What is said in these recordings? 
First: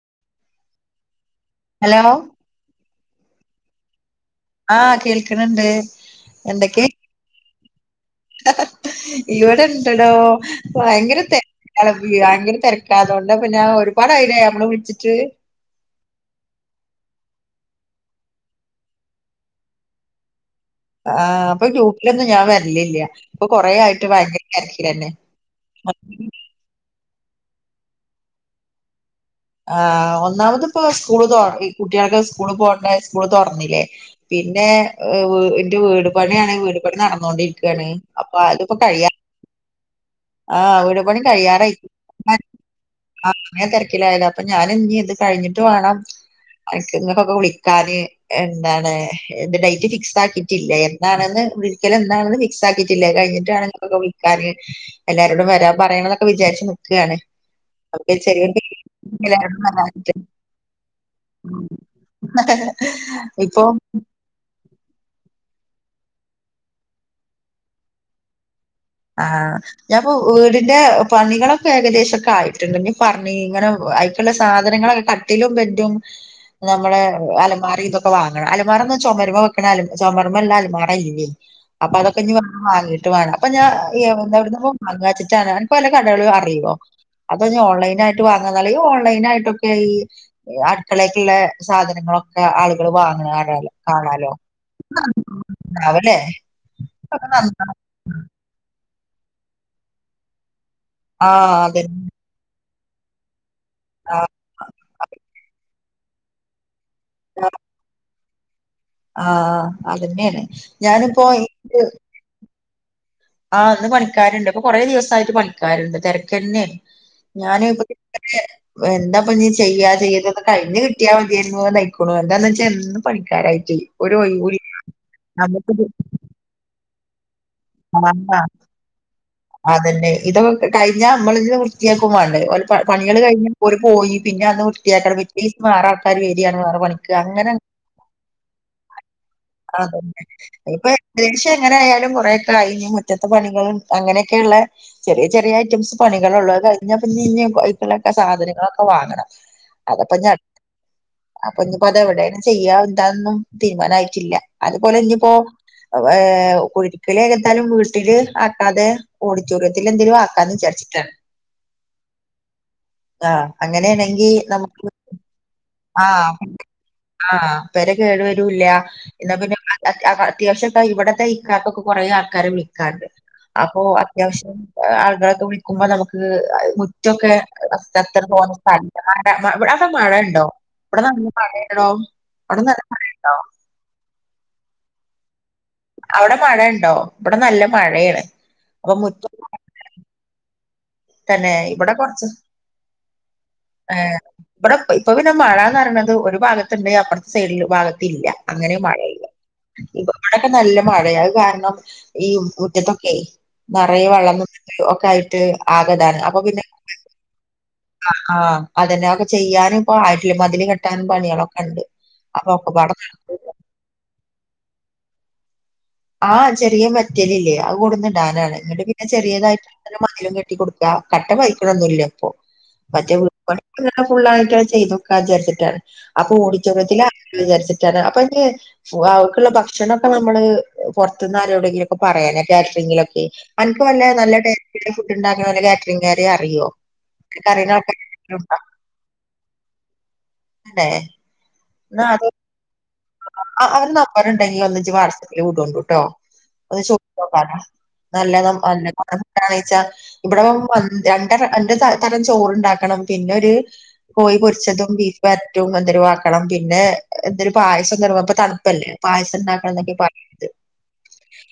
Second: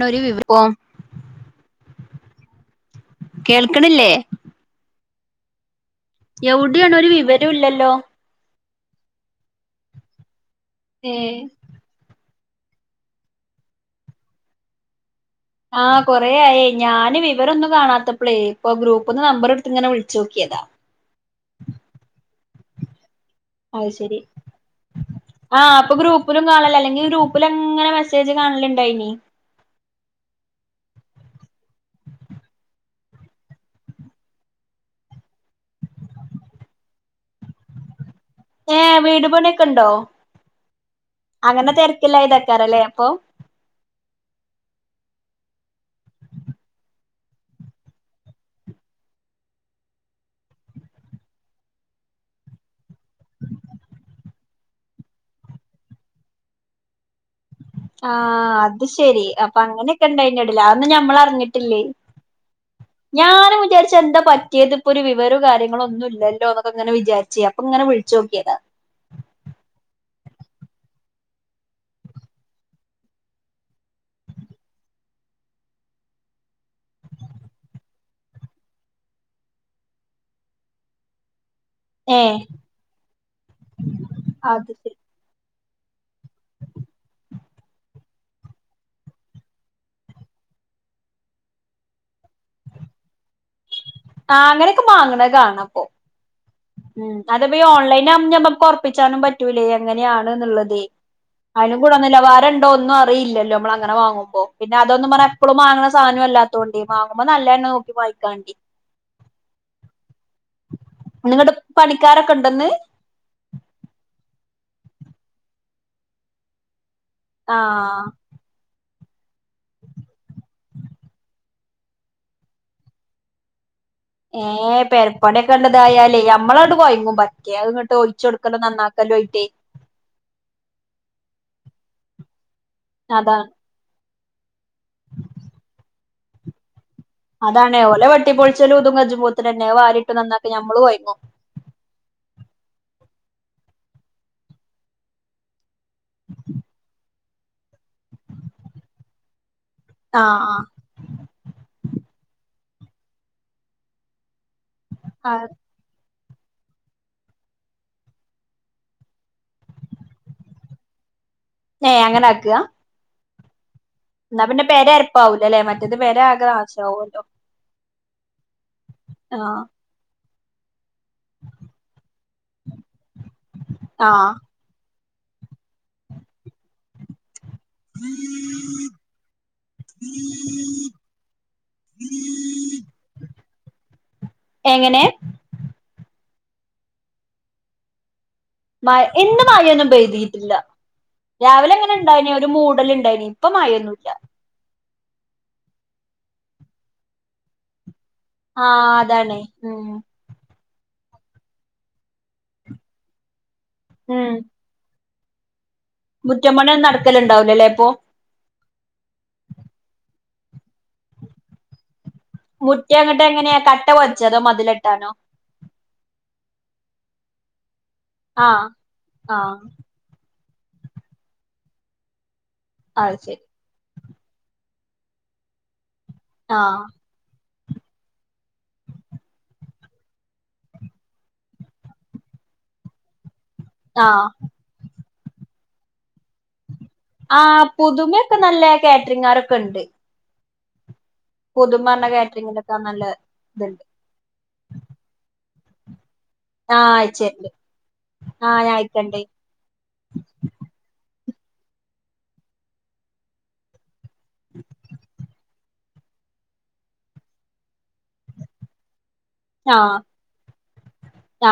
നൊരു വിവരവും ഹലോ കേൾക്ക്ണില്ലേ ആ കേൾക്ക്ണണ്ട് എവിടെയാണ ഒരു വിവരോ ഇല്ലല്ലോ ഇവിടെ ഇണ്ടടോ ഏ ഭയങ്കര തെരക്ക തിരക്ക അതുകൊണ്ട് പിന്നെ ഒരുപാടായില്ലെ നമ്മള് വിളിച്ചിട്ട് ആഹ കൊറയായി ഞാന് വിവരൊന്നും കാണാത്തപ്പളേ ഇപ്പൊ ഗ്രൂപ്പന്ന് നമ്പർ എടുത്ത് ഇങ്ങനെ വിളിച്ചു നോക്കിയതാ ആ ഇപ്പൊ ഗ്രൂപ്പിലൊന്നും ഞാൻ വരലില്ല ഇപ്പൊ കൊറേ അത് ആയിട്ട് ശെരി ഭയങ്കര തിരക്കിലന്നെ ആ അപ്പൊ ഗ്രൂപ്പിലും കാണലില്ല അല്ലെങ്കിൽ ഗ്രൂപ്പ ഗ്രുപ്പില്അങ്ങനെ മെസ്സേജ് കാണലുണ്ടായിന്ന് ആ ഒന്നാമത് ഇപ്പോ സ്കൂള് ത കുട്ടേളത് സ്കൂള് പോണ്ട സ്കൂള് തോറന്നില്ലേ പി ഇന്റെ ഇന്റെ വീട് പണിയാണ് വീട്പണി നടന്നോണ്ടിരിക്കുകയാണ് അപ്പൊ അതിപ്പോ കഴിയാം ക്കണ്ടോ ആ വീട് പണി കഴിയാറായി തിരക്കില്ലായതക്കാരല്ലേ അപ്പൊ ആ അങ്ങനെ തിരക്കിലായത അപ്പൊ ഞാൻ ഇനി ഇത് കഴിഞ്ഞിട്ട് വേണം നിങ്ങൾക്കൊക്കെ വിളിക്കാന് എന്താണ് എന്റെ ഡേറ്റ് ഫിക്സ് ആക്കിട്ടില്ല എന്താണെന്ന് വിരിക്കല് എന്താണെന്ന് ഫിക്സ് ആക്കിയിട്ടില്ല കഴിഞ്ഞിട്ടാണ് ഇ ങ്ങക്കൊക്കെ വിളിക്കാന് എല്ലാരോടും വരാൻ പറയണ എന്നൊക്കെ വിചാരിച്ച് നിക്കാണ് ആ അപ്പൊ ചെറിയൊരു അത് ശെരി അപ്പൊ എല്ലാരോടും അങ്ങനെയൊക്കെ വരാഞ്ഞിട്ട് ഇണ്ട് അതിന്റെ ഇടയിൽ അന്നും ഞമ്മൾ അറിഞ്ഞിട്ടില്ല ഞാനും ഇപ്പൊ വിചാരിച്ച എന്താ പറ്റിയത് ഇപ്പോരു വിവരോ ഇങ്ങള് ഒന്നും ഇല്ലല്ലോന്നൊക്കെങ്ങനെ വിചാരിച്ചേ അപ്പൊ ഇങ്ങനെ വിളിച്ചോക്കിയതാ ആഹ ഞാപ്പൊ വീടിന്റെ പണികളൊക്കെ ഏകെദേശൊക്കെ ആയിട്ട്ണ്ട് ഞ്ഞ് പറഞ്ഞി ഇങ്ങനെ അയ്ക്ക്ള്ള സാധനങ്ങള് കട്ടിലും ബെഡും നമ്മള് അലമാറി ഇതൊക്കെ വാങ്ങണം അലമാറന്ന ചുമര്മ വെക്ക്ണ അല ചുമര്മള്ള അലമാറ ഇല്ലയ്‌ അപ്പ അതൊക്കെ ഇഞ്ഞ് ഏഹ് വാണം വാങ്ങിട്ട് വേണം അപ്പഞ്ഞ എവിട്ന്ന് എവിട്ന്നാ അത് വാങ്ങാച്ച്ട്ടാ അനക്ക് വെല്ല കടേളും അറിയോ അതൊഞ്ഞ് ഓൺലൈനായിട്ട് വാങ്ങാനല്ലത് ഈ ഓൺലൈനായിട്ടൊക്കെ ഈ അട്ക്കളേക്ക്ള്ളെ സാധനങ്ങൾ ഒക്കെ ആളുകള് വാങ്ങ്ണ് കാണാലോ കാണാലോ ആഹ് അങ്ങനെയൊക്കെ വാങ്ങണ കാണാപ്പൊ ഉണ്ടാവല്ലേ ഉം അതപ്പോ ഈ ഓൺലൈനാവുമ്പോ നമ്മക്ക് ഒർപ്പിച്ചാനും പറ്റൂലേ എങ്ങനെയാണ്ന്ന്ള്ളത് ആഹ് അയ്‌ന് അതന്നെ ഗുണനിലവാരണ്ടോ ഒന്നും അറിയില്ലല്ലോ നമ്മള് അങ്ങന വാങ്ങുമ്പോ പിന്നെ അതൊന്നും പറഞ്ഞ എപ്പളും മാങ്ങ്ണ സാനുംല്ലാതോണ്ടി മാങ്ങുമ്പോ നല്ലന്നെ നോക്കി വാങ്ങി ക്കണ്ടി ആഹ അതിന്നെയാണ് ഞാനിപ്പോ നിങ്ങടെ ഇന്ക്ക് പണിക്കാരൊക്കെ ഉണ്ടെന്ന് ആഹ് ഇന്ന് പണിക്കാര്ണ്ട് ഇപ്പൊ കൊറെ ദിവസായിട്ട് പണിക്കാര്ണ്ട് തെര്ക്കെന്നേ ഞാന് ആഹ് എന്തപൊ ഞ്ഞ് ചെയ്യാ ചെയ്തക്കെ കഴിഞ്ഞ് കിട്ടിയാൽ മതിയാ യിക്കുണു എന്താന്ന് വെച്ചാ എന്നും പണിക്കാരായിട്ടേയ് ഏ പെരപണിയൊക്കെണ്ട്തായാലേ നമ്മളണ്ട് കോയങ്ങും ആഹ്ങ്ങട്ട് ഓയ്ച്ചോടുക്കലും നന്നാക്കലും ആയിട്ടേ അതന്നെ ഇതൊക്കെ കഴിഞ്ഞാ മ്മളെന്നേ വൃത്തിയാക്കും വണ്ടേ ഒലെ പണിയെള് അതാണ് കഴിഞ്ഞ് ഒര് പോയി പിന്നെ അന്ന് വൃത്തിയാക്കണം പിറ്റേയിസം വേറെ ആൾക്കാര് വേരാണ് വേറെ പണി ക്ക് അങ്ങനെ അതാണേ ഓലെ വെട്ടിപ്പൊളിച്ചലും ഇതും കജുമ്പോത്തിനന്നെ വാരിട്ട് അതന്നെ നന്നാക്കി ഞമ്മള് ഇപ്പേ കൊയങ്ങും ഏകദേഷ്യം എങ്ങനായാലും കൊറേകായി മുറ്റത്തെ പണികളും അങ്ങനെയൊക്കെള്ള ചെറിയ ചെറിയ ഐറ്റംസ് പണികളൊള്ളൂ ആഹ് കഴിഞ്ഞ പിന്നെന് സാധനങ്ങളൊക്കെ വാങ്ങണം അതാപ്പഞ്ഞട് ആഹ് അപ്പൊഞ്ഞ്പ്പോ അത് എവിടെണ് ചെയ്യാ എന്താന്നും തിര്മാനായിട്ടില്ല അത്പോലെഞ്ഞ്പ്പോ ആഹ് കുടി രികല് ഏതാലും വീട്ടില് ആക്കാതെ ഓഡിറ്റോറിയത്തില് എന്തേലും ആക്കാന്ന് വിചാരിച്ചിട്ടാ ഏയ് അങ്ങനെ ആക്ക്ഹ അങ്ങനേണെങ്കി നമ്മക്ക് അരപ്പാവൂലല്ലേ മറ്റേത് ആ പെര ആകെ നാശാവല്ലോ ആ പേര കേടു വരുല്ല ന്നാ പിന്നെ ആഹ് അത്യാവശ്യപാ ഇവടത്തെ കുറെ ആൾക്കാരെ വിളിക്കാണ്ട് അപ്പൊ ആഹ് അത്യാവശ്യം ആൾ കരൊക്കെ വിളിക്ക്മ്പോ നമുക്ക് മുറ്റൊക്കെ ഫസ്റ്റ് അത്ര പോന്ന സ്ഥല [unintelligible] മ ഇവ അവടെ മഴ ഇണ്ടോ ഇവടെ നല്ല മഴാണെടോ അവടെ നെലം മഴ ഇണ്ടോ എങ്ങനെ അവിടെ മഴ ഇണ്ടോ ഇവടെ നല്ല മഴയെണ് മയ് ഇന്ന് മയൊന്നും പെയ്തീട്ടില്ല തന്നെ രാവിലെ ഇവിടെ ഇങ്ങനെ കൊറച്ച് ഇണ്ടായിനി ഒരു മൂടല് ഇണ്ടായിനി ഇപ്പ മയോന്നുല്ല ഏഹ് ഇവിടെ ഇപ്പൊ പിന്നെ മഴാന്ന്റിണത് ഒരു ഭാഗത്ത്ണ്ട് അപ്പറത്തെ സൈഡില് ഭാഗ ത്ത്ല്ല അങ്ങനെ ആഹ് മഴയ്യാ അതാണ് ഉം ഇബടപ്പോ നല്ല മ യെ അഹ് കാരണം ഈ മുറ്റത്തൊക്കെ നറെയ് ഉം വള്ളം നിന്ന്ട്ട് ഒക്കായിട്ട് ആകതാണ് മുറ്റം അപ്പൊപിന്നെ പണിയൊന്നും നടക്കലുണ്ടാവൂലല്ലേ ഇപ്പൊ ആഹ് ആഹ് അതന്നെ അത് ഒക്കെ ചെയ്യാനും ഇപ്പാ ആയിട്ടില്ല മതില് കെട്ടാനും പണിയാളൊക്കെ ഇണ്ട് മുറ്റഇങ്ങട്ട് എങ്ങനെ കട്ട പതിച്ചതോ മതിലെട്ടാനോ- ആഹ് ചെറിയ മേറ്റലില്ലേ അത് കൊട്ന്ന് ഇടാനാണ് ആഹ് ഇങ്ങട്ട് പിന്നെ ആഹ് ചെറിയതായിട്ട് മതിലും കെ ട്ടികൊട്ക്ക കട്ടപ്പയിക്ക്ണൊന്നും ഇല്ലപ്പൊ അത് മറ്റേവീട് ശരി പണിക്ക് ഇങ്ങനെ ഫുള്ളായിറ്റ് ചെയ്തോക്ക വിചാരിച്ച്ട്ടാണ് അപ്പൊ ആഹ് ഓഡിറ്റോറിയത്തില് ആക്ക്ണ് വിചാരിച്ച് ട്ടാണ് അപ്പന്ന് ഇഹ് ഫു അവക്ക്ള്ള ഭക്ഷണം ഒക്കെ നമ്മള് പോർത്ത്ന്ന് ആരോടെങ്കിലും ഒക്കെ പറയാനാ കാറ്ററിംഗിലൊക്കെ അനക്ക് വല്ല ആഹ് നല്ല ടെസ്റ്റ്ള്ള ഫുഡ് ഇണ്ടാക്ക്ണോല് അല്ലേ കാറ്റ്റിംഗ് അറിയോ ആഹ് പുതുമയൊക്കെ നല്ല [unintelligible] കാറ്ററിംഗാരൊക്കെ ഇണ്ട് [unintelligible] പുതുമ പർഞ കാറ്ററിങ്ങിലൊക്കെ നല്ല ആഹ് ഇത്ണ്ട് അവര് നമ്പർ ഉണ്ടെങ്കിൽ ഒന്നച്ച് വാട്സആപ്പില് വിടോണ്ടുട്ടോ ആഹ് അയിച്ചേരാ നല്ലത കണച്ചാ ഇവിടെ [unintelligible] രണ്ട് തരം ചോറ്ണ്ടാക്കണം പിന്നെ ഒരു കോഴി പൊരിച്ചതും ബീഫ് [unintelligible] കാട്ടണം പിന്നെ എന്തല പായസംറങ്ങപ്പ തണുപ്പല്ലേ പായസം ഉണ്ടാക്കണം എന്നൊക്കെ ആഹ് പറത്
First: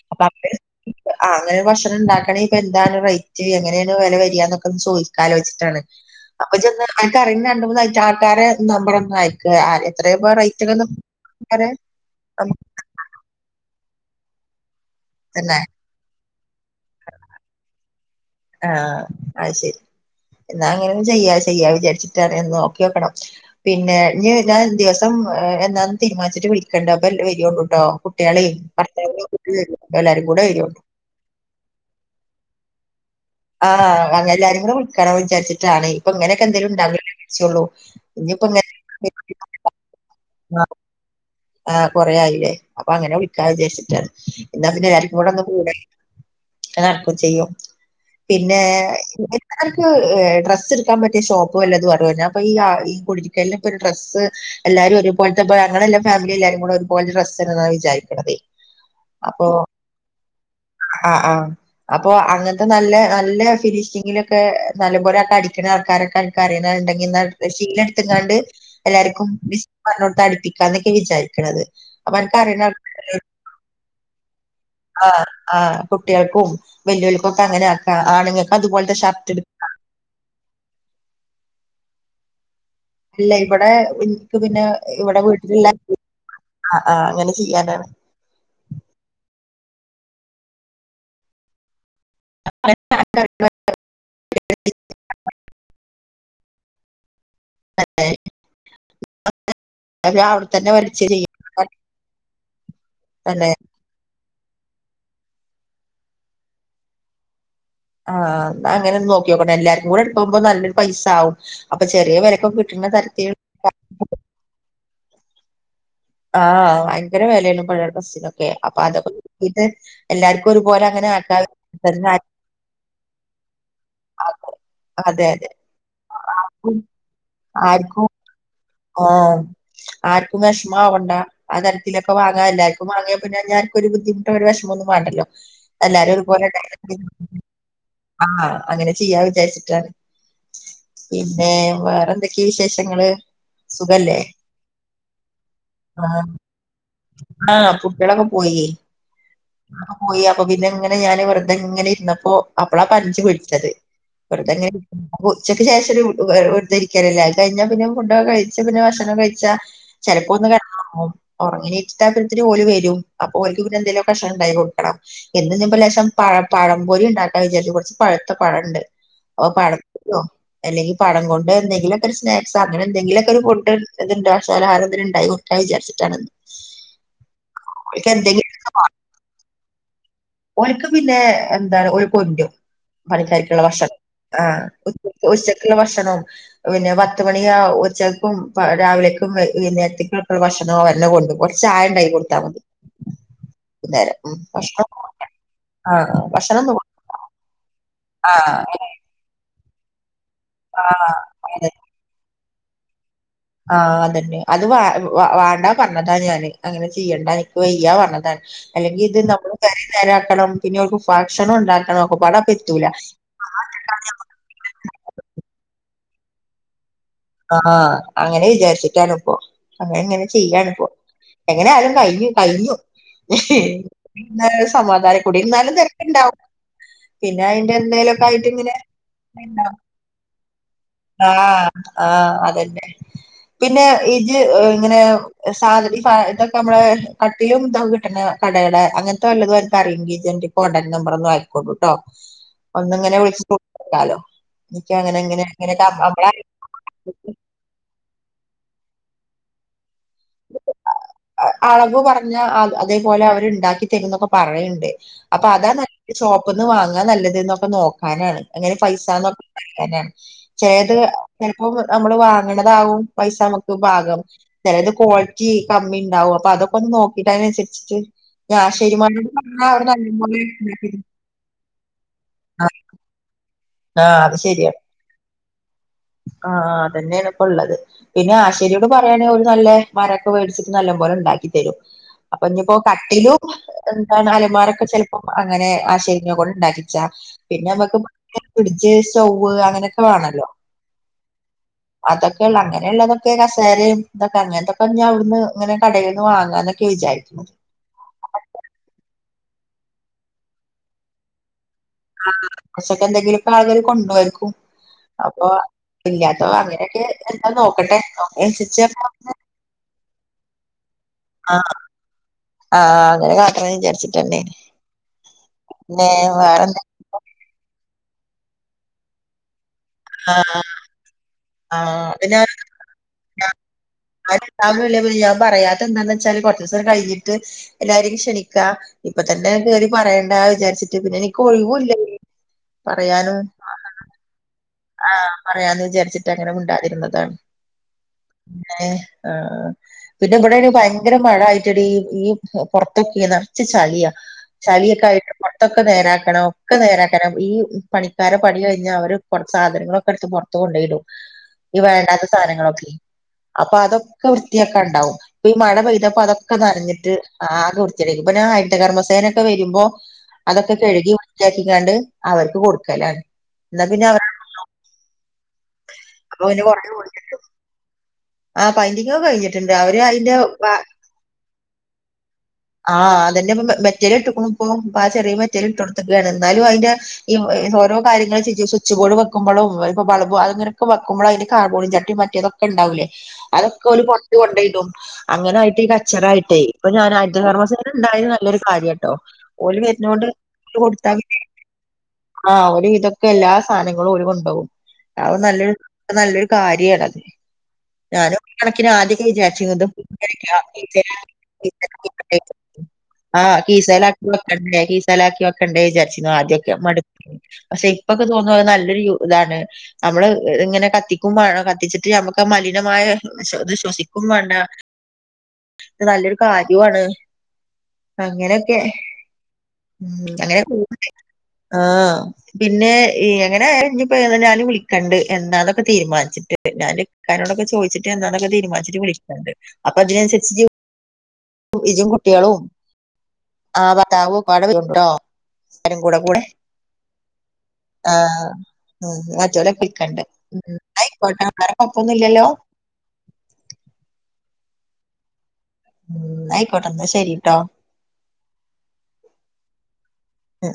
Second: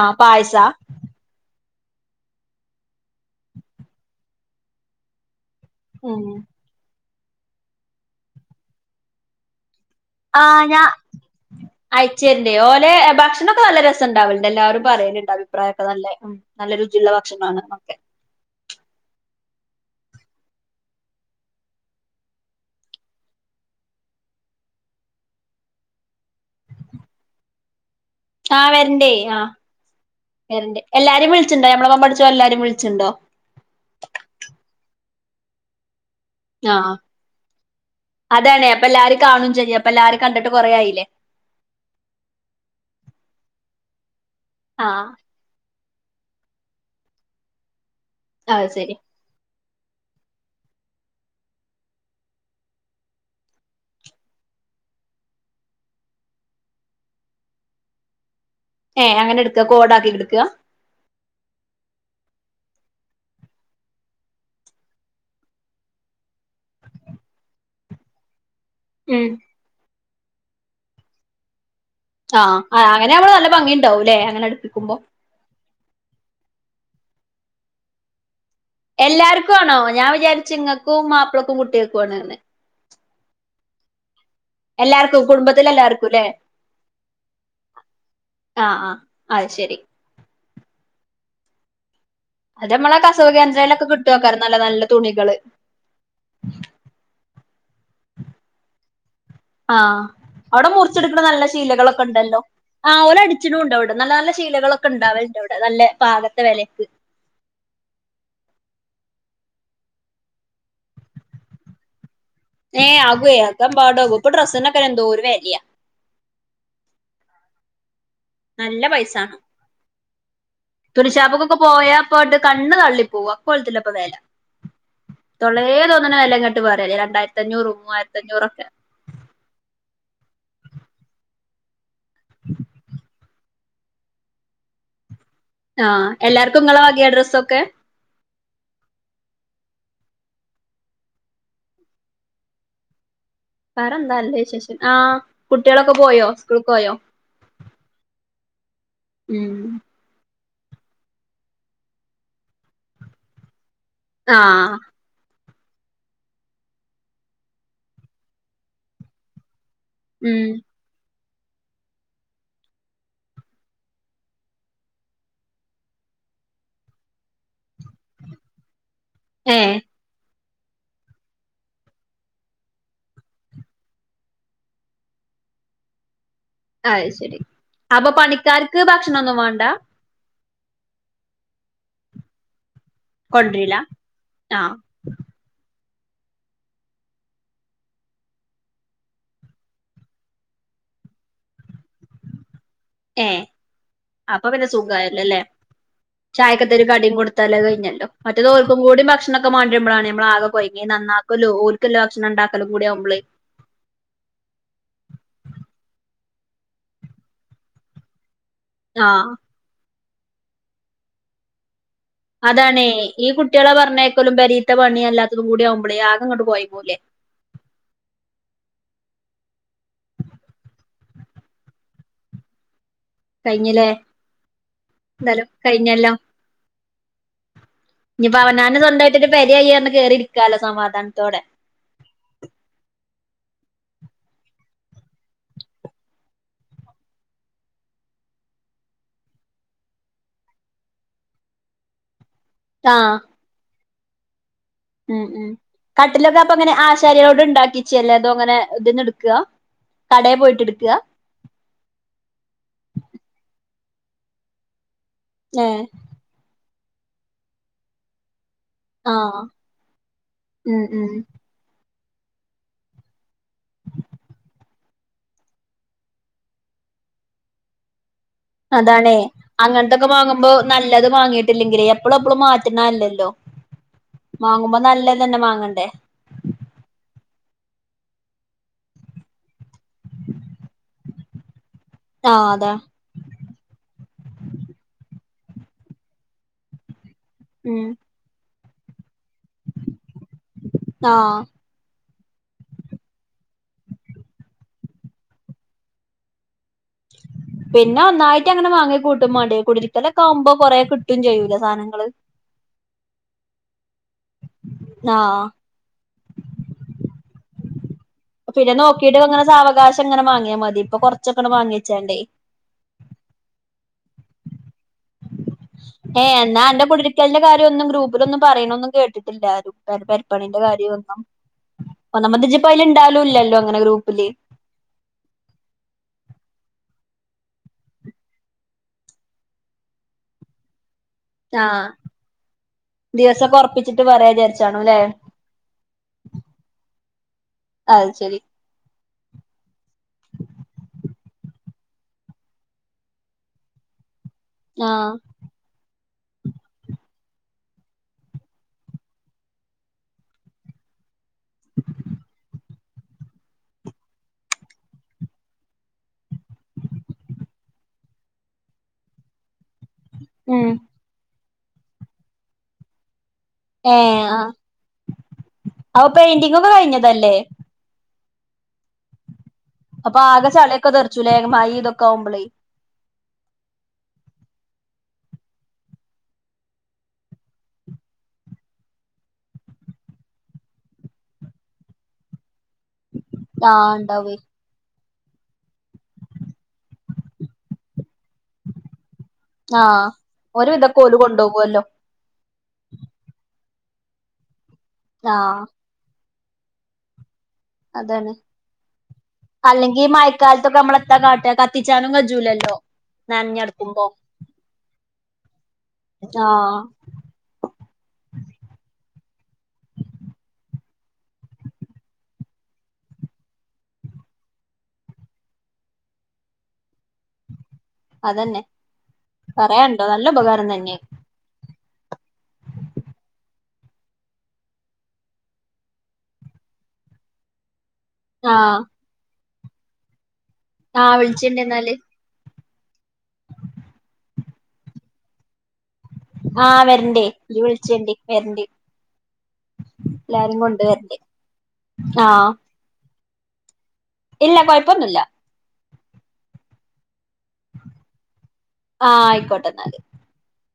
ആഹ് അപ്പ അങ്ങനെ പായസാ ഭക്ഷ ഭക്ഷ ഉണ്ടാക്കണെ ഇപ്പൊ എന്താണ് റേറ്റ് എങ്ങനെയാണ് വില വരിയ എന്നൊക്കെ ഒന്ന് ചോദിക്കാലോച ഉം അപ്പൊ അൻക്ക് ആറിയുന്ന രണ്ട് മൂന്നഴട്ട ആൾക്കാരെ നമ്പറന്ന ആ എത്ര പേർ ആഹ് ഞാൻ അയിച്ചേരണ്ട് ഓലെ ഭക്ഷണൊക്കെ നല്ല രസം ഉണ്ടാവണ്ട് എല്ലാരും പറയല്ണ്ട് തന്നെ അഭിപ്രായൊക്കെ നല്ല നല്ല രുചിയുള്ള ഭക്ഷണമാണ് ഒക്കെ ആഹ് അഹ് ശരി എന്നാ അങ്ങനെ ചെയ്യാ ചെയ്യാ വിചാരിച്ചിട്ട്ന്ന് നോക്കി വെക്കണം പിന്നെ [unintelligible] ദിവസം എന്നന്ന് തീരുമാനിച്ചിട്ട് വിളിക്കണ്ട് അപ്പൊ വരോണ്ടുട്ടോ കുട്ടികളിം ആഹ് വരണ്ടേ ആഹ് എല്ലാരും കൂടെ വരു വരണ്ട് എല്ലാരും വിളിച്ചിണ്ടോ നമ്മളൊപ്പം പഠിച്ചോ എല്ലാരും വിളിച്ചിണ്ടോ ആഹ് അനെ എല്ലാരും കൂടി വിളിക്കണം വിചാരിച്ചിട്ടാണ് ഇപ്പ ഇങ്ങനെയൊക്കെ എന്തേലും ആഹ് ഉണ്ടാവുമ്പല്ലേ വിള്ച്ചൊള്ളു ഇനിയിപ്പോ ഇങ്ങ അതാണ് അപ്പൊ എല്ലാരും കാണും ചെയ്യും അപ്പൊ എല്ലാരും കണ്ടിട്ട് കൊറ ആയില്ലേ ആഹ് കുറെയായില്ലേ അപ്പൊ അങ്ങനെ വിളിക്കാ വിജാര്ച്ചിട്ടാണ് എന്നാ പിന്നെ ആഹ് എല്ലാവർക്കും കൂടെ ഒന്ന് കൂടെ [unintelligible] നട്ക്കും ചെയ്യും പിന്നെ അത് ശരി അൻക്ക് ഡ്രസ്സ് എട്ക്കാൻ പറ്റിയ ഷോപ്പ് വല്ലതും അറിയോ അപ്പൊ ഈ കുടിര്ക്കല്ലാം ഇപ്പൊ ഒരു ഡ്രസ്സ് എല്ലാരും ഒരുപോലത്തെ ഇ ഞങ്ങളെല്ലാം ഫാമിലി എല്ലാരും കൂടെ ഒരുപോലത്തെ ഡ്രസ്സാണ് വിചാരിക്കണ്ന്നത് ഏഹ് അങ്ങനെ എട്ക്ക കോഡാക്കി എട്ക്കാ ആഹ് ആഹ് അപ്പൊ അങ്ങനത്തെ നല്ല നല്ല ഫിനിഷിങ്ങിലൊക്കെ നല്ലപോലൊക്കെ അടിക്ക്ണ ആൾക്കാര അൻക്കാ അറിയണ്ടെങ്കിൽ ശീല എടുത്ത്ങ്ങാണ്ട് ഉം എല്ലർക്കും പറഞ്ഞോട്ട് അടുപ്പിക്കാ എന്നൊക്കെ വിചാരിക്ക്ണത് ആഹ് ആഹ് അങ്ങനെ ആവുമ്പോ നല്ല ഭംഗിയുണ്ടാവുംല്ലേ അങ്ങനെ അടുപ്പിക്കുമ്പോ ആ ആ കുട്ടികൾക്കും വെല്ലുവൽക്കും അങ്ങനാക്ക ആണ്ങ്ങ എല്ലാർക്കും ആണോ ഞാൻ വിചാരിച്ച് ഇങ്ങൾക്കും മാപ്പിളക്കും കുട്ടികൾക്കും ആണ്ന്ന് അല്ല ഇവിടെ എനിക്ക് പിന്നെ ഇവിടെ എല്ലാർക്കും കുടുംബത്തിലെ വീട്ടിലെ എല്ലാർക്കും ല്ലേ ആ ആ അങ്ങനെ ചെയ്യാനാണ് ആ ആ അ ശെരി അത്മ്മളെ കസവ കേന്ദ്രൽൊക്കെ കിട്ടു വെക്കാറ് നല്ല നല്ല തുണികള് [inaudible] അതെ ആ അവിടെ മുറിച്ചെടുക്കണ ചെയ്യ നല്ല ശീലകളൊക്കെ ഉണ്ടല്ലോ ആഓല തന്നെ അടിച്ചിട്ടും ഉണ്ട് അവിടെ നല്ല നല്ല ശീലകളൊക്കെ ഉണ്ടാവലണ്ട് ഇവിടെ നല്ല പാകത്തെ വിലക്ക് ആ അങ്ങനെ ഒ നോക്കി നോക്കെ എല്ലാർക്കും കൂടെ എടുക്കുമ്പോ നല്ലൊരു പൈസ ആകും അപ്പൊ ചെറിയ വര ഏ ആകുവേ ആക്കാ പാടക ഇപ്പൊ ഡ്രസ്സൊക്കെ എന്തോ ഒരു വരിയ ആ ഭയങ്കര വിലയള്ള പഴയയുടെ ബസ്സിനൊക്കെ അപ്പൊ അതൊക്കെ നട്ട് എല്ലാർക്കും ഒരുപോലെ അങ്ങനെ ആക്കാ തുണശാപ്പക്കൊക്കെ പോയാപ്പോയിട്ട് കണ്ണ് തള്ളി പോക അ കൊലത്തില്ലപ്പൊ വേല അതെ അതെ തൊളേ തോന്നണ വിലംങ്ങെട്ട് പറയാല്ലേ രണ്ടായിരത്തി അഞ്ഞൂറ് മൂവായിരത്തി അഞ്ഞൂറൊക്കെ ആ ആർക്കും വിഷമമാവണ്ട ആ തരത്തിലൊക്കെ വാങ്ങാ എല്ലാവർക്കും വാങ്ങ പിന്നെ ഞർക്കൊരു ബുദ്ധിമട്ട് ഒരു വശമൊന്നും വേണ്ടല്ലോ ആഹ് എല്ലാരും ഒരുപോലെ എല്ലാർക്കും ഇങ്ങളെ വകയാ ഡ്രസ്സൊക്കെ ആ അങ്ങനെ ചെയ്യാ വിചാരിച്ചിട്ടാണ് പിന്നെ വേറെ എന്തൊക്കെയ വിശേഷങ്ങള് വേറെ സുഖല്ലേ എന്താല്ലേ വിശേഷം ആ കുട്ടികളൊക്കെ പോയോ സ്കൂൾക്ക് പോയോ ആ കുട്ടികളൊക്കെ പോയി ഉം പോയി അപ്പൊ പിന്നെ എങ്ങനെ ഞാൻ വെറുതെ ഇങ്ങനെ ഇര്ന്നപ്പോ അപ്പളാപ്പം അഞ്ചു വിളിച്ചത്. വെറുതെങ്ങെ ആഹ് ഇരിക്ക ഉച്ചക്ക് ശേഷം വെറുതെ ഇരിക്കല് ല്ലേ അത് കഴിഞ്ഞാ പിന്നെ ഫുടൊക്കെ കഴി പിന്നെ ഭക്ഷണം കഴിച്ചാ ചെലപ്പോ ഉം ഒന്ന് കെടന്നു ഉറങ്ങിണീറ്റിട്ട് ആവുബോത്തിന് ഓല് വരും അപ്പൊ ഓല്ക്ക് പിന്നെ എന്തെകിലുക്കെ ഭക്ഷണം ഉണ്ടാക്കികൊടുക്കണം ഇന്ന് ഇഞ്ലേശം പഴം പഴംപൊരി ഉണ്ടാക്കാ വിചാരിച്ച് കൊറച്ച് പഴുത്ത പഴണ്ട്. അപ്പൊ ഏഹ് പഴംപൊരിയൊ അല്ലെങ്കിൽ പഴം കൊണ്ട് എന്തെങ്കിലുമൊക്കെ സ്നാക്സ് അങ്ങനെ എന്തെങ്കില കൊണ്ട് എന്തെങ്കിലും സാധനംഉണ്ടാക്കിക്കൊടുക്കാ വിചാരിച്ചിട്ടാണ്. അത് ശരി അപ്പൊ ഓൽക്ക് പണിക്കാർക്ക് ഭക്ഷണം ഒന്നും വാണ്ട. ഓനക്ക് പിന്നെ എന്താ ഓല് കൊണ്ടരും. പണിക്കാർക്കുള്ള കൊണ്ടരില്ല ഭക്ഷണം ആ ആഹ് ഉച്ചക്കുള്ള ഭക്ഷ ഭക്ഷണും പിന്നെ പത്തുമണി ഉച്ചക്കും രാവിലേക്കും വൈനേരത്തക്കക്കുള്ള ഭക്ഷണും അവര് തന്നെ കൊണ്ടരും കൊറച്ച് ചായണ്ടാക്കി കൊടുത്താ മതി. ഏ വൈകുന്നേരം ഉം അപ്പൊ പിന്നെ ഭക്ഷണം സുഖായിരു അല്ലെ ആഹ് ഭക്ഷണം ഒന്നും ചായക്കത്തേങ്കിലും കടിയും കൊടുത്താല് അത് കഴിഞ്ഞല്ലോ മറ്റത് ആഹ് ഓല്ക്കും കൂടി ഭക്ഷണൊക്കെമാണ്ടിരുമ്പളാണ് നമ്മളാകെ കൊഴങ്ങി നന്നാക്കലും ആഹ് ഓൽക്ക്‌ല്ല ഭക്ഷണം ഉണ്ടാക്കല് കൂടി ആവുബള് ആ അതന്നെ അത് വാ വ വാണ്ടാ പറഞ്ഞതാ ഞാന് അങ്ങനെ ചെയ്യണ്ട ഇൻക്ക് വയ്യാ പറഞ്ഞതാണ്. അല്ലെങ്കി ഇത് ആഹ് നമ്മള് പെരിം തരാക്കണം പിന്നെ ഓൽക്ക് ഭക്ഷണം ഉണ്ടാക്കണം. ഒക്കെപ്പാടെ അപ്പൊ അതാണേ എത്തൂല ഈ കുട്ടികളെ പറഞ്ഞേക്കലും പെരീത്ത പണിം അല്ലാത്തത് കൂടിയാകു ബളെ ആകങ്ങട്ട് കൊയങ്ങൂലെ. ആ അങ്ങനെ വിചാരിച്ചിട്ടാണ് പ്പോ അങ്ങനെ ഇങ്ങനെ ചെയ്യാണ് പ്പോ. എങ്ങനെ ആയാലും കഴിഞ്ഞു കഴിഞ്ഞു. കഴിഞ്ഞില്ലേ ന്നാലും ഒരു സമാധാനം എന്തായാലും കൂടിര്ന്നാലും കഴിഞ്ഞല്ലോ തിരക്കുണ്ടാവും പിന്നെ അയിന്റെ എന്തേകിലൊക്കെ ഇനിയിപ്പോ ആയിട്ട് ഇങ്ങനെ അവനാന് സ്വന്തായിട്ടൊരു പെരയായി തെരക്കുണ്ടാവും. പറഞ്ഞ് കേറി ഇരിക്കാലോ ആ സമാധാനത്തോടെ ആ അതന്നെ. പിന്നെ ഇജ്ജ് ഇങ്ങനെ സാധനഈ ഇതൊക്കെ നമ്മുടെ കട്ടിലും ഇതൊക്കെ കിട്ടണ കട അങ്ങനത്തെ വല്ലതും അനക്ക് അറിയങ്കി ഇജ്ജ് അയിന്റെ കോൺണ്ടാക്ട് നമ്പർ ഒന്ന് ആയിക്കോണ്ടുട്ടോ. ഒന്ന് ആഹ് ഇങ്ങനെ വിളിച്ച് നോക്കാലോ എനിക്ക്‌ അങ്ങനെ ഉം ഇങ്ങനെ. ഉം ഇങ്ങനെ നമ്മളെ കട്ടിലൊക്കെ അപ്പൊ ഇങ്ങനെ ആശാരികളോട് ഇണ്ടാക്കിച്ചല്ലേ. അതോ ങ്ങനെ ഇതിന്ന് ഇടുക്കാ കടയൽ പോയിട്ട് ഇടുക്കാ. അളവ് പറഞ്ഞ അതേപോലെ അവര്ണ്ടാക്കി തരുന്നൊക്കെ പറയ്ണ്ട്. അപ്പൊ ഏ അതാ നല്ലത് ഷോപ്പ് നിന്ന് വാങ്ങാ നല്ലത് ന്നൊക്കെ നോക്കാനാണ്. എങ്ങനെ ആഹ് പൈസന്നൊക്കെ അറിയാനാണ് ഉം ചെലേത് ഉം ചെലപ്പോ നമ്മള് വാങ്ങണതാകും പൈസ നമുക്ക് പാകം ചേലേത് ക്വാളിറ്റി കമ്മി ഉണ്ടാവും അപ്പൊ അതൊക്കെ ഒന്ന് നോക്കിട്ട് അതിനനുസരിച്ചിട്ട് ഞാൻ അതാണേ ശരിമാനോട് പറഞ്ഞാ അവര് അങ്ങനത്തൊക്കെ നല്ലപോലെ വാങ്ങുമ്പോ നല്ലത് വാങ്ങിട്ടില്ലെങ്കിലേ എപ്പളും എപ്പളും മാറ്റണ അല്ലല്ലോ. ആ അത് ശരിയാ. ന്നെ വാങ്ങണ്ടേ. ആ അതന്നെയാണ് ഇപ്പള്ളത് പിന്നെ ആശ്ശേരിയോട് പറയയാണെൽ ഓല് നല്ല മരമൊക്കെ മേടിച്ചി നല്ല ഓലുണ്ടാക്കി തരും അപ്പോ ആഹ് ഇഞ് അതാ ഇപ്പോ കടട്ടിലും എന്താണ് അലമാരക്കെ ചെലപ്പോ അങ്ങനെ ആശാരിനെ കൊണ്ട് ഇണ്ടാക്കിച്ച പിന്നെ ഉം നമുക്ക് ഫ്രിഡ് ആ അതൊക്കെയ ഉള്ള അങ്ങനെയുള്ളതൊക്കെ കസേരയും ഇതൊക്കെ അങ്ങനത്തൊക്കെ ഇഞ് അവിടുന്ന് ഇങ്ങനെ കടേന്ന് വാങ്ങാന്ന പിന്നെ ഒന്നായിട്ട് അങ്ങനെ വാങ്ങി കൂട്ടുമാണ്ടേ കുടരിക്കലക്ക ആവുമ്പോ കൊറേ കിട്ടും ചെയ്യൂല സാധനങ്ങ ആ കുറച്ചൊക്കെ എന്തെങ്കിലക്കെ ആളുകളെ കൊണ്ടരും. ആഹ് അപ്പൊ ഇല്ലാത്ത അങ്ങനെയൊക്കെ എന്താ നോക്കട്ടെ. പിന്നെ അതിനനുസരിച്ച് നോക്കിട്ട് ഇങ്ങനെ സാവകാശം എങ്ങനെ വാങ്ങിയാ മതി. കൊറച്ചൊക്കെണ് ആ വാങ്ങിച്ചാണ്ടേ ആ അങ്ങനെ കാട്ടണം വിചാരിച്ചിട്ടന്നെ. പിന്നെ ഏ എന്നാ വേറെന്താ അന്റെ കുടരിക്കലിന്റെ കാര്യം ഒന്നും ഗ്രൂപ്പിലൊന്നും പറയണൊന്നും കേട്ടിട്ടില്ലാരും. ആ പെരിപ്പണിന്റെ കാര്യമൊന്നും ആ ഇപ്പൊ അതിനാ നമ്മജിപ്പ അയില് ഇണ്ടാലും ഇല്ലല്ലോ അങ്ങനെ ഗ്രൂപ്പില്. [unintelligible] ഞാൻ പറയാത്ത എന്താന്ന്ച്ചാല് കൊറച്ച് ഈസം കഴിഞ്ഞി എല്ലാരേം ക്ഷണിക്ക ഇപ്പ തന്നെ കേറി പറയേണ്ട വിചാരിച്ചി പിന്നെ എനിക്ക് ആഹ് ഒഴിവുംഇല്ലയ്നി പറയാനും ദിവസൊക്കെ ഒറപ്പിച്ചിട്ട് പറയാ വിചാരിച്ചാണു ല്ലേ ആഹ് പറയാന്ന് വിചാരിച്ചിട്ട് അങ്ങനെ മിണ്ടായിതിരുന്നതാണ് അത് ശെരി ആ പിന്നെ ഇബടാണെ ഭയങ്കര മഴ ആയിട്ട് എടി ഈ ഈ പൊറത്തൊക്കെ നെറച്ച് ചളിയാ ചളിയൊക്കെ ആഹ് ആയിട്ട് പൊറത്തൊക്കെ നേരാക്കണം ഒക്കെ നേരാക്കണം ഈ പണിക്കാരെ പണി കഴിഞ്ഞാ അവര് പൊട്ടാ സാധനങ്ങളൊക്കെ ടുത്ത് പൊറത്ത് കൊണ്ടയിടും ഈ വേണ്ടാത്ത സാധനങ്ങളൊക്കെ അപ്പൊ അതൊക്കെ വൃത്തിയാക്കാണ്ടാവും ഇപ്പൊ ഈ മഴ പെയ്തപ്പോ അതൊക്കെ നനഞ്ഞിട്ട് ആകെ വൃത്തികേടായ്ക്കും നാ ഹരിത കർമസേന ഒക്കെ വരു മ്പോ ഉം അതൊക്കെ കഴുകി വൃത്തിയാക്കിക്കാണ്ട് അവർക്ക് കൊടുക്കലാണ് എന്നാ ഏ പിന്നെ അവ ആ അവ പെയിന്റിങ്ങ് പിന്നെ ഒക്കെ കൊറേ കഴിഞ്ഞതല്ലേ ആ പൈന്റിങ്ങ് ഒക്കെ കഴിഞ് ട്ട്ണ്ട് അവര് അപ്പൊ അയിന്റെ ആകെ ബ ചളിയൊക്കെ തെറിച്ചുലേ മഴ ഇതൊക്കെ ആവുമ്പളേ ആഹ് ദന്നെ മെ മെ മെറ്റല് ഇട്ടക്ക്‌ണു ഇപ്പം ഇപ്പാ ചെറിയ മെറ്റൽ ഇട്ട്കൊടുത്തക്കാണ് എന്നാലും അയിന്റെ ഈ ഓരോ കാര്യങ്ങ ത് ശെരിയാ സ്വിച്ച് ബോർഡ് വക്ക്‌മ്പളും ഇപ്പോ ബൾബ് അതിങ്ങനൊക്കെ വക്കുമ്പഴ്‌ അയിന്റെ കാർബോടി ചട്ടയും മറ്റേതൊക്കെണ്ടാവും അതൊക്കെ ആഹ് ഓല് ഇണ്ടാവേ പൊറത്ത് കൊണ്ടയിടും അങ്ങനായിട്ട് ഈ കച്ചറ ആയിട്ടേ ഇപ്പ ഞാൻ ഹരിത കമ്മസേന ഉണ്ടായത് നല്ലൊരു കാര്യട്ടോ ഓല് ആഹ് വരുന്ന കൊണ്ട് ഒരു വിധൊക്കെ കൊട്ത്താ ഓല് പിന്നെ കൊണ്ടോവല്ലോ ആഹ് ഓല് ഇതൊക്കെ എല്ലാ സാനങ്ങളും ഓല് കൊണ്ടോവും അത് ആഹ് നല്ലൊരു അത് നല്ലൊരു കാര്യണത് അതാണ് ഞാനും ഇക്കണക്കിന് ആദ്യക്കെ വിചാരിച്ചിന്നത് അല്ലെങ്കി ഈ മഴക്കാലത്തൊക്കെ നമ്മളെത്താ കാട്ടാ കത്തിച്ചാനും കജൂലല്ലോ [unintelligible] ആഹ് നനഞ്ഞടുക്കുമ്പോ കീസേലാക്കി വെക്കണ്ടേ കി ക്കണ്ടേ വിചാരിച്ചിന്നു ആദ്യക്കെ ആഹ് മട് ഇപ്പക്കെ തോന്നും ത് നല്ലൊരു ഇതാണ് നമ്മള് ഇങ്ങനെ കത്തിക്കുമ്പആണോ കത്തിച്ചിട്ട് ഞമ്മക്ക് മ മലിനമായ ത് ശ്വസിക്കും വണ്ട പിന്നെ നല്ലൊരു കാര്യവാണ് അതന്നെ അങ്ങനെഒക്കെ പറയാണ്ടോ നല്ല ഉം ഉപകാരം അങ്ങനെപൂ തന്നെ [unintelligible] ആഹ് പിന്നെ എങ്ങനെ ഞ്ഞിപ്പ ഞാന് വിളിക്കണ്ട് എന്താനൊക്കെ തീരുമാനിച്ചിട്ട് ഞാൻ ഇക്കാനോട്‌ ഒക്കെ ചോയിച്ചിട്ട് എന്താന്നൊക്കെ തീരുമാനിട്ട് വിളിക്കണ്ട് അപ്പ അതിനനുസരിച്ച് ആ വി ഇജും കുട്ടികളും ആ ഭത്താവും ഒക്കപാടെ വരുണ്ട് ട്ടൊ ആഹ് വരണ്ടേ ഇയ്യ് വിളിച്ചണ്ടി ആഹ് വരണ്ടി ഉം മറ്റോലെക്കെ വിളിക്കട്ടെ ന്നാ വരണ്ട് അയ്ക്കോട്ടേ വേറെ കൊയപ്പൊന്നുല്ലല്ലോ ആഹ് ഇല്ല കൊയപ്പൊന്നുല്ല ന്നാ ആയിക്കോട്ടെ ന്നാ ശെരിട്ടോ ആഹ് ആയിക്കോട്ടെ എന്നാല് ഉം